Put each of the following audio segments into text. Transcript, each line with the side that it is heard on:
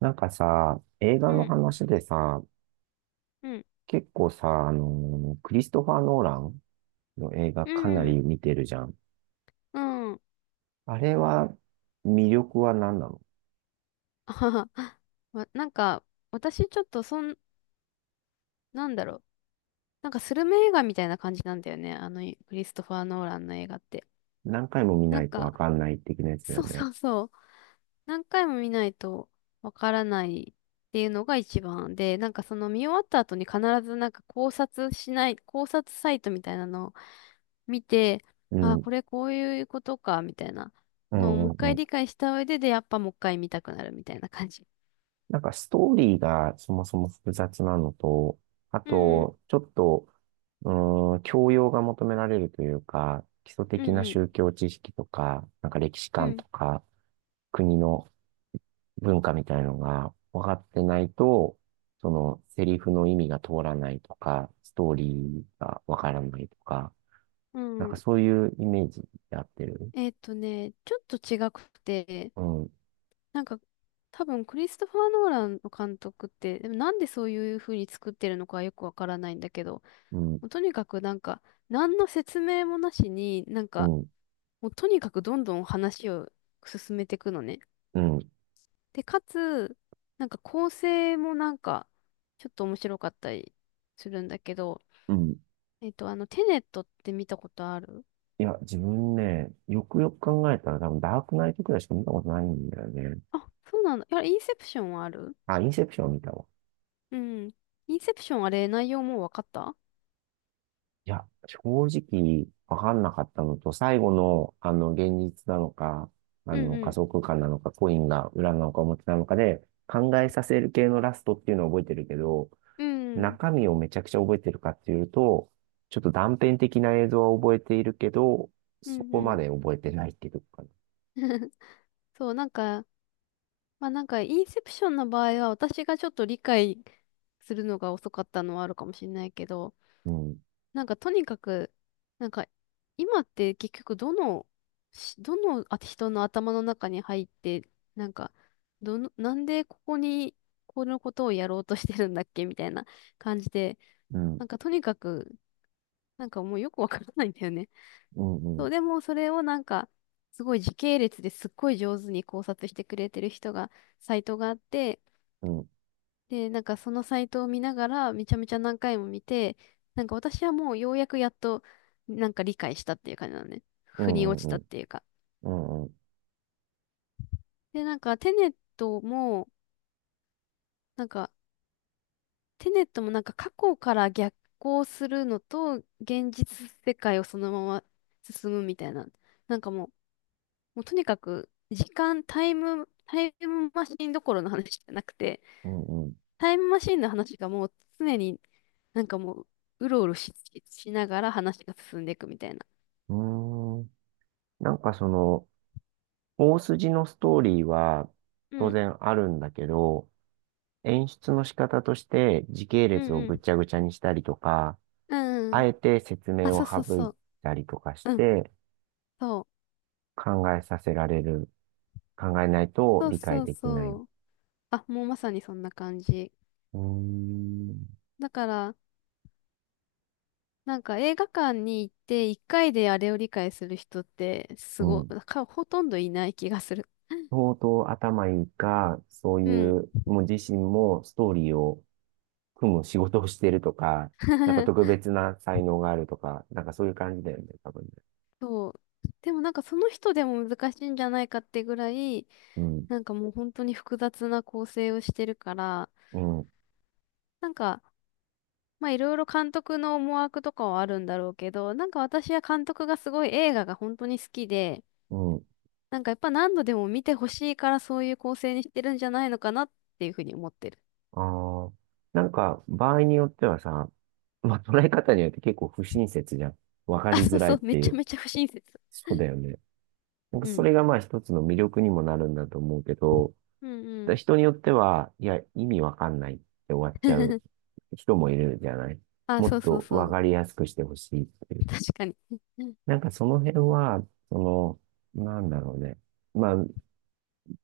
right: なんかさ、映画
left: う
right: の
left: ん、
right: 話でさ、
left: うん、
right: 結構さ、クリストファー・ノーランの映画
left: う
right: かな
left: ん、
right: り見てるじゃん。
left: うん。
right: あれは、魅力は何なの？
left: あははわなんか、私ちょっとそん、なんだろう。なんかスルメ映画みたいな感じなんだよね。クリストファー・ノーランの映画って。
right: 何回も見
left: な
right: な
left: ん
right: いとわ
left: か、
right: かんない的なや つだよ
left: そう
right: ね。
left: そうそう。何回も見ないとわからないっていうのが一番で、なんかその見終わった後に必ずなんか考察しない、考察サイトみたいなのを見て、
right: う
left: ああ、
right: ん。
left: これこういうことか、みたいな
right: う
left: のをも
right: ん
left: う一
right: うんう
left: 回
right: ん。
left: 理解した上で、やっぱもう一回見たくなるみたいな感じ。
right: なんかストーリーがそもそも複雑なのと、あ
left: うん、
right: と、ちょっと、う教養が求められるというか、基礎
left: うん、
right: 的な
left: うん、
right: 宗教知識とか、なんか歴史
left: う
right: 観
left: ん、
right: とか、国の文化みたいのが分かってないと、そのセリフの意味が通らないとか、ストーリーが分からないとか、
left: う
right: なんか
left: ん。
right: そういうイメージで合ってる。
left: ちょっと違くて、
right: うん、
left: なんか、多分クリストファー・ノーランの監督って、でもなんでそういう風に作ってるのかはよくわからないんだけど、
right: うん、
left: もうとにかくなんか、何の説明もなしに、
right: うん、
left: もうとにかくどんどん話を進めていくのね。
right: うん、
left: で、かつ、なんか構成もちょっと面白かったりするんだけど、
right: うん。
left: テネットって見たことある？
right: いや、自分ね、よくよく考えたら多分ダークナイトくらいしか見たことないんだよね。
left: あ、そうなんだ。いや、インセプションはある？
right: あ、インセプション見たわ。
left: うん。インセプションあれ、内容もうわかった？
right: いや正直分んなかったのと、最後のあの現実なのか、あ
left: うん
right: の
left: う
right: 加
left: ん。
right: 速感なのか、コインが裏なのか表なのかで考えさせる系のラストっていうのを覚えてるけど、
left: うんうん。
right: 中身をめちゃくちゃ覚えてるかっていうと、ちょっと断片的な映像を覚えているけど、
left: う
right: そ
left: ん
right: こ
left: う
right: ま
left: ん。
right: で覚えてないっていうか。
left: そう、なんか、インセプションの場合は、私がちょっと理解するのが遅かったのはあるかもしれないけど、
right: うん
left: とにかく、なんか、今って結局、どの人の頭の中に入って、なんか、なんでここにこのことをやろうとしてるんだっけみたいな感じで、
right: うん
left: なんかとにかくもうよくわからないんだよね。
right: うんうん
left: そう、でもそれをすごい時系列ですっごい上手に考察してくれてる人が、サイトがあって、
right: うん
left: で、なんかそのサイトを見ながら、めちゃめちゃ何回も見て、なんか私はもうようやくやっと、なんか理解したっていう感じなのね。
right: う
left: 腑に
right: ん
left: 落ち
right: う
left: たっていうか。
right: んうん
left: で、なんか、テネットもなんか過去から逆行するのと、現実世界をそのまま進むみたいな。なんかもう、もうとにかく、時間、タイム、タイムマシンどころの話じゃなくて、タイムマシンの話がもう常になんかもう、うろうろし、しながら話が進んでいくみたいな。
right: うんうん。なんかその大筋のストーリーは
left: う
right: 当
left: ん、
right: 然あるんだけど、演出の仕方として時系
left: うん、
right: 列を
left: うん。
right: ぐちゃぐちゃにしたりとか、
left: うんう
right: あ
left: ん。
right: えて説
left: あ、
right: 明
left: そう
right: を
left: そう
right: 省
left: そ
right: い
left: う。
right: たりとかし
left: うん、
right: て
left: そう。
right: 考えさせられる。考えないと
left: そう
right: 理解
left: そう
right: できない。う
left: そう。あ、もうまさにそんな感じ。
right: ーん。
left: だから、なんか映画館に行って一回であれを理解する人ってす
right: う
left: ご、
right: ん。
left: か、ほとんどいない気がする。
right: 相当頭いいか、そう
left: う
right: い
left: ん。
right: う、もう自身もストーリーを組む仕事をしてるとか、なんか特 別な才能があるとか、なんかそういう感じだよね、多分ね。
left: そう。でもなんかその人でも難しいんじゃないかってぐらい、
right: うん。
left: なんかもう本当に複雑な構成をしてるから、
right: うん。
left: なんか、まあいろいろ監督の思惑とかはあるんだろうけど、なんか私は監督がすごい映画が本当に好きで、
right: うん。
left: なんかやっぱ何度でも見てほしいからそういう構成にしてるんじゃないのかなっていうふうに思ってる。
right: ああ、なんか、場合によってはさ、まあ、捉え方によって結構不親切じゃん。わか
left: あ、
right: り
left: そ
right: づ
left: う
right: らい
left: そ
right: っ
left: う、め
right: てい
left: ちゃ
right: う。
left: めちゃ不親切。
right: そうだよね。なんか、
left: う
right: そ
left: ん。
right: れがまあ一つの魅力にもなるんだと思うけど、
left: うんう
right: だ
left: ん。
right: 人によっては、いや、意味わかんないって終わっちゃう 人もいるじゃない。
left: あ、
right: も
left: そ
right: っ
left: うそう
right: と
left: そ
right: わ
left: う。
right: かりやすくしてほしいっていう。
left: 確かに。
right: なんか、その辺は、その、なんだろうね。まあ、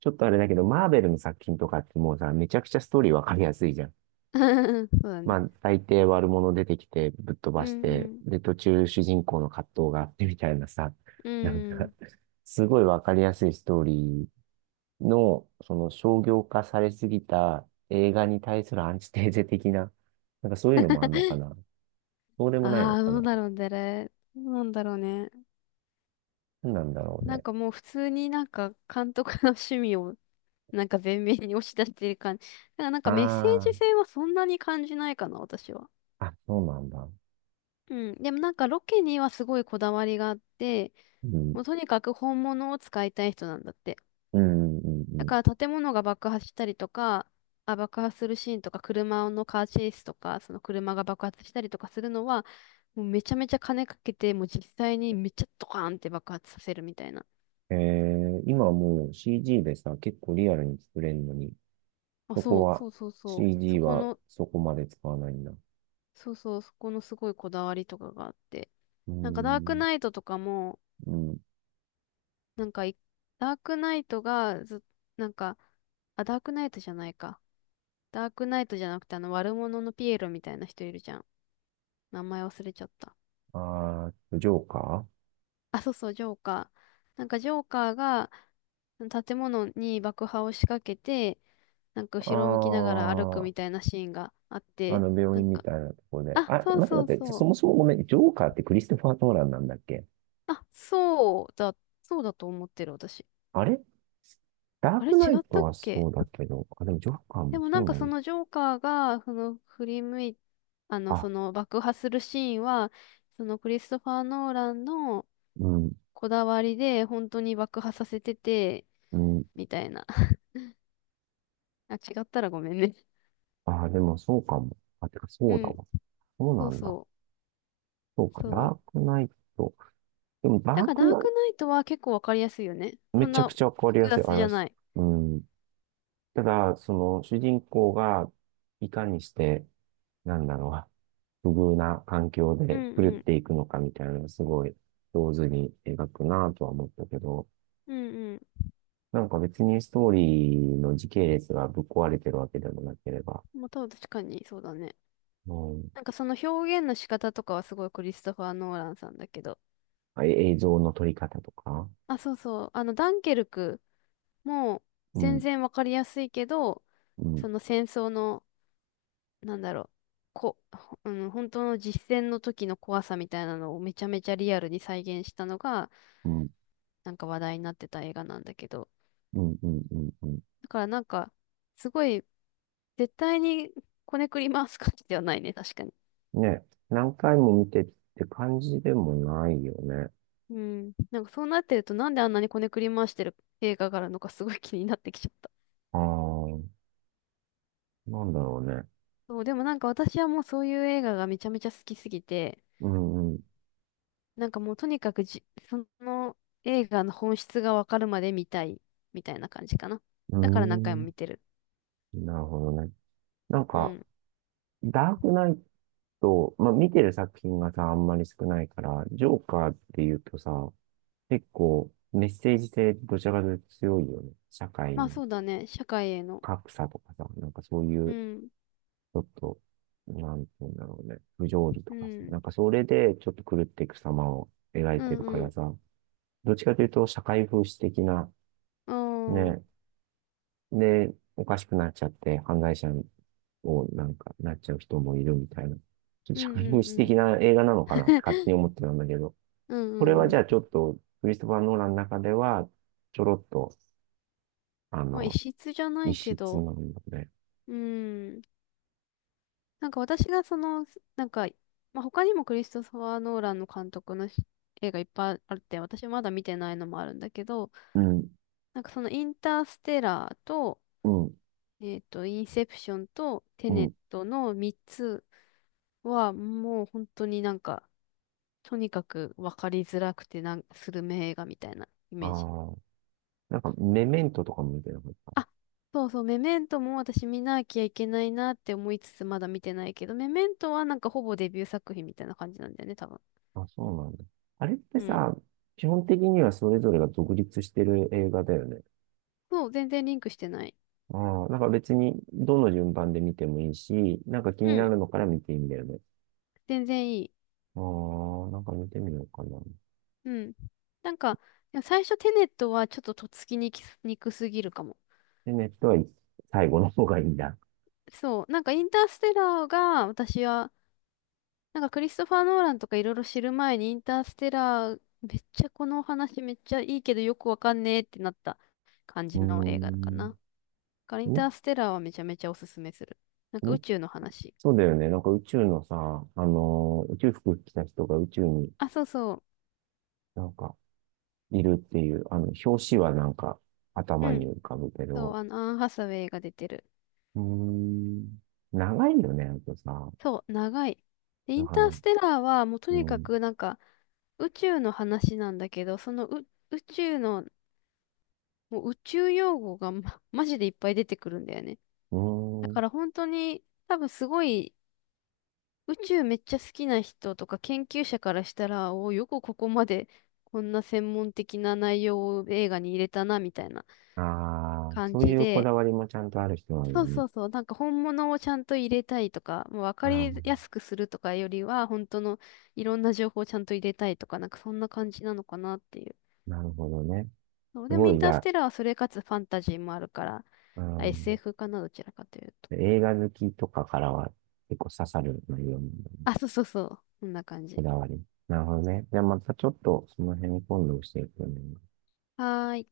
right: ちょっとあれだけど、マーベルの作品とかってもうさ、めちゃくちゃストーリーわかりやすいじゃん。
left: うん、そうだ
right: ま
left: ね。
right: あ、大抵悪者出てきてぶっ飛
left: うん
right: ばし
left: う
right: て、
left: ん。
right: で、途中主人公の葛藤があってみたいなさ、
left: う
right: なんか、
left: ん。
right: すごいわかりやすいストーリーの、その商業化されすぎた映画に対するアンチテーゼ的な、なんかそういうのもあんのかな。そうでもない
left: あ
right: の
left: あ、
right: か
left: どう
right: な。
left: だろうね。どうなんだろうね。
right: 何なんだろう
left: なん
right: ね。
left: かもう普通になんか監督の趣味をなんか前面に押し出してる感じ。だからなんかメッセージ
right: あ
left: 性はそんなに感じないかな、私は。
right: あ、あ、そうなんだ。
left: うん。でもなんかロケにはすごいこだわりがあって、
right: うん、
left: もうとにかく本物を使いたい人なんだって。
right: うん、
left: だ
right: うん、
left: から建物が爆破したりとか、あ、爆破するシーンとか、車のカーチェイスとか、その車が爆発したりとかするのは、もうめちゃめちゃ金かけて、もう実際にめっちゃドカーンって爆発させるみたいな。
right: うん。今はもう CG でさ、結構リアルに作れるのに、
left: あ、
right: そこ
left: そう、そ
right: は
left: うそうそう。そ
right: CG
left: こ
right: は
left: の、
right: そこまで使わないんだ。
left: そうそう、そこのすごいこだわりとかがあって。
right: うー
left: なんかダーク
right: ん、
left: ナイトとかも、
right: うん。
left: なんかい、ダークナイトがず、なんか、あ、ダークナイトじゃないか。ダークナイトじゃなくて、あの悪者のピエロみたいな人いるじゃん。名前忘れちゃった。
right: あー、ジョーカ
left: あ、そうそう、ジョーカー。なんかジョーカーが建物に爆破を仕掛けて、なんか
right: ー。
left: 後ろを向きながら歩く
right: ああ
left: みた
right: ー、
left: いなシーンがあって、
right: 病
left: なん
right: 院み
left: か、
right: たいなところで。
left: あ、
right: あ、
left: そう
right: 待って
left: そう
right: 待って、
left: そ
right: そ
left: う。
right: もそもごめん、ジョーカーってクリストファー・トーランなんだっけ？
left: あ、そうだ、そうだと思ってる私。
right: あれ、ダー
left: あれ
right: ク
left: 違
right: ナイ
left: っ
right: ト
left: たっ
right: はそ
left: け？
right: うだけど、あ、でもジョーカー
left: で
right: も
left: もな
right: そ
left: ん
right: う
left: か
right: な
left: そ
right: の？
left: のジョーカーが、その振り向い、あの、
right: あ、
left: その爆破するシーンは、そのクリストファー・ノーランの
right: うん、
left: こだわりで本当に爆破させてて、
right: うん。
left: みたいな。あ、違ったらごめんね。
right: あ、でもそうかも。あ、てか
left: う
right: そうだ
left: ん。
right: わ。そう
left: そ
right: な
left: う
right: んだ。
left: そ
right: そうか、
left: う。そ
right: ダ
left: う。
right: ークナイト。でもダ
left: だ
right: ー
left: か
right: ク
left: らダー
right: ナイ
left: クナイトは結構わかりやすいよね。
right: ト、
left: そ
right: め
left: ん
right: ちゃく
left: な
right: ちゃわかり
left: 複
right: やすい。
left: 雑
right: あ
left: じ
right: れ
left: ゃ
right: です。
left: ない。
right: うん。ただ、その、主人公がいかにして、なんだろう、不遇な環境
left: うん
right: で狂っ
left: うん。
right: ていくのかみたいな、すごい上手に描くなとは思ったけど、
left: うんう
right: なんか別にストーリーの時系列がぶっ壊れてるわけでもなければ。
left: ん。まあ、多分確かにそうだね。
right: うん、
left: なんかその表現の仕方とかはすごいクリストファー・ノーランさんだけど。
right: あ、映像の撮り方とか。
left: あ、そうそう。ダンケルクも
right: う
left: 全
right: ん、
left: 然わかりやすいけど、
right: うん、
left: その戦争の、なんだろう。こ、ほうん、本当の実戦の時の怖さみたいなのをめちゃめちゃリアルに再現したのが、
right: うん、
left: なんか話題になってた映画なんだけど。
right: うん、うん、うんうん。
left: だからなんか、すごい絶対にこねくり回す感じではないね、確かに。
right: ね、何回も見てって感じでもないよね。
left: うん。なんかそうなってると、なんであんなにこねくり回してる映画があるのかすごい気になってきちゃった。
right: ああ、なんだろうね。
left: そう、でもなんか私はもうそういう映画がめちゃめちゃ好きすぎて、
right: うん、う
left: なんかもうとにかくじ、その映画の本質がわかるまで見たい、みたいな感じかな。
right: ん、
left: だから何回も
right: う
left: 見てる。
right: ーん、なるほどね。なん
left: う
right: か、
left: ん。
right: ダークナイと、まあ、見てる作品がさ、あんまり少ないから、ジョーカーって言うとさ、結構メッセージ性どちらかというと強いよね。社会
left: まあ
right: の
left: そうだね、社会への。
right: 格差とかさ、なんかそうい
left: う
right: う、ち
left: ん、
right: ょっと、なんて言うんだろうね、不条理
left: う
right: とかさ、
left: ん、
right: なんかそれでちょっと狂っていく様を描い
left: う
right: て
left: ん、
right: るか
left: う
right: ら
left: ん、
right: さ、どっちかというと社会風刺的な。
left: あ
right: ね、
left: あ、
right: で、おかしくなっちゃって犯罪者をなんかなっちゃう人もいるみたいな、ちょっと
left: う
right: 社
left: ん、
right: 会風
left: うん、う
right: 刺
left: ん。
right: 的な映画なのかなって勝手 に思ってたんだけど、
left: うん、
right: これ
left: う
right: はじ
left: ん。う
right: ゃあち
left: ん。
right: ょっと、クリストファー・ノーランの中では、ちょろっと、あ
left: まあ、異
right: の、
left: 質じゃな
right: 一
left: いけ
right: 室
left: ど、
right: なんだね。
left: うん。なんか私がその、なんか、まあ、他にもクリストファー・ノーランの監督の映画いっぱいあって、私まだ見てないのもあるんだけど、
right: うん、
left: なんかそのインターステラーと、
right: うん、
left: えっと、インセプションとテ
right: う
left: ネッ
right: ん。
left: トの3つはもう本当になんか、とにかく分かりづらくてスル映画みたいなイ
right: あ
left: メージ。
right: あ、なんか、メメントとかも見てなかっ
left: あ、そうそう、メメントも私見なきゃいけないなって思いつつまだ見てないけど、メメントはなんかほぼデビュー作品みたいな感じなんだよね、多分。
right: た。あ、そうなんだ。あれって
left: うん。
right: さ、基本的にはそれぞれが独立してる映画だよね。
left: そう、全然リンクしてない。
right: ああ、なんか別に、どの順番で見てもいいし、なんか気に
left: う
right: な
left: ん。
right: るのから見ていいんだよね。
left: 全然いい。
right: ああ、なんか見てみようかな。
left: うん。なんか、いや最初テネットはちょっととっつきにくすぎるかも。
right: で、ネットは最後の方がいいんだ。
left: そう。なんかインターステラーが私は、なんかクリストファー・ノーランとかいろいろ知る前にインターステラーめっちゃこのお話めっちゃいいけどよくわかんねえってなった感
right: うー
left: じの映画かな。だ
right: ん。
left: からインターステラーはめちゃめちゃおすすめする。なんか宇
right: ん
left: 宙の話。
right: そうだよね。なんか宇宙のさ、宇宙服着た人が宇宙に
left: あ、そうそ
right: なんかいるっていう、表紙はなんか
left: う。
right: 頭
left: う
right: に
left: ん。
right: 浮かぶけ
left: そう、
right: ど、
left: あの、アン・ハサウェイが出てる。
right: うーん、長いよね、あとさ。
left: そう、長い。で、イ
right: だ
left: ン
right: か
left: ター
right: ら、
left: ステラーはもうと
right: う
left: にか
right: ん、
left: くなんか宇宙の話なんだけど、そのう宇宙の、もう宇宙用語がマジでいっぱい出てくるんだよね。
right: う
left: だ
right: ー
left: か
right: ん、
left: ら本当に多分すごい宇宙めっちゃ好きな人とか研究者からしたら、およくここまでこんな専門的な内容を映画に入れたなみたいな
right: ああ、
left: 感
right: そうい
left: じ
right: うこ
left: で、
right: だわりもちゃんとある人なん
left: そ
right: だ
left: う
right: ね。
left: そうそう。なんか本物をちゃんと入れたいとか、もう分
right: あ
left: か
right: あ、
left: りやすくするとかよりは、本当のいろんな情報をちゃんと入れたいとか、なんかそんな感じなのかなっていう。
right: なるほどね。
left: そう、
right: す
left: でも
right: ご
left: イン
right: い、じ
left: ター
right: ゃ
left: ス
right: あ、
left: テラーはそれかつファンタジーもあるから、
right: う
left: あ、
right: ん、
left: SF かな、どちらかというと。
right: 映画好きとかからは結構刺さる内容なんだね。
left: あ、そうそうそう。こんな感
right: こ
left: じ。
right: だわり。なるほどね。じゃあまたちょっとその辺今度教えてね。
left: はーい。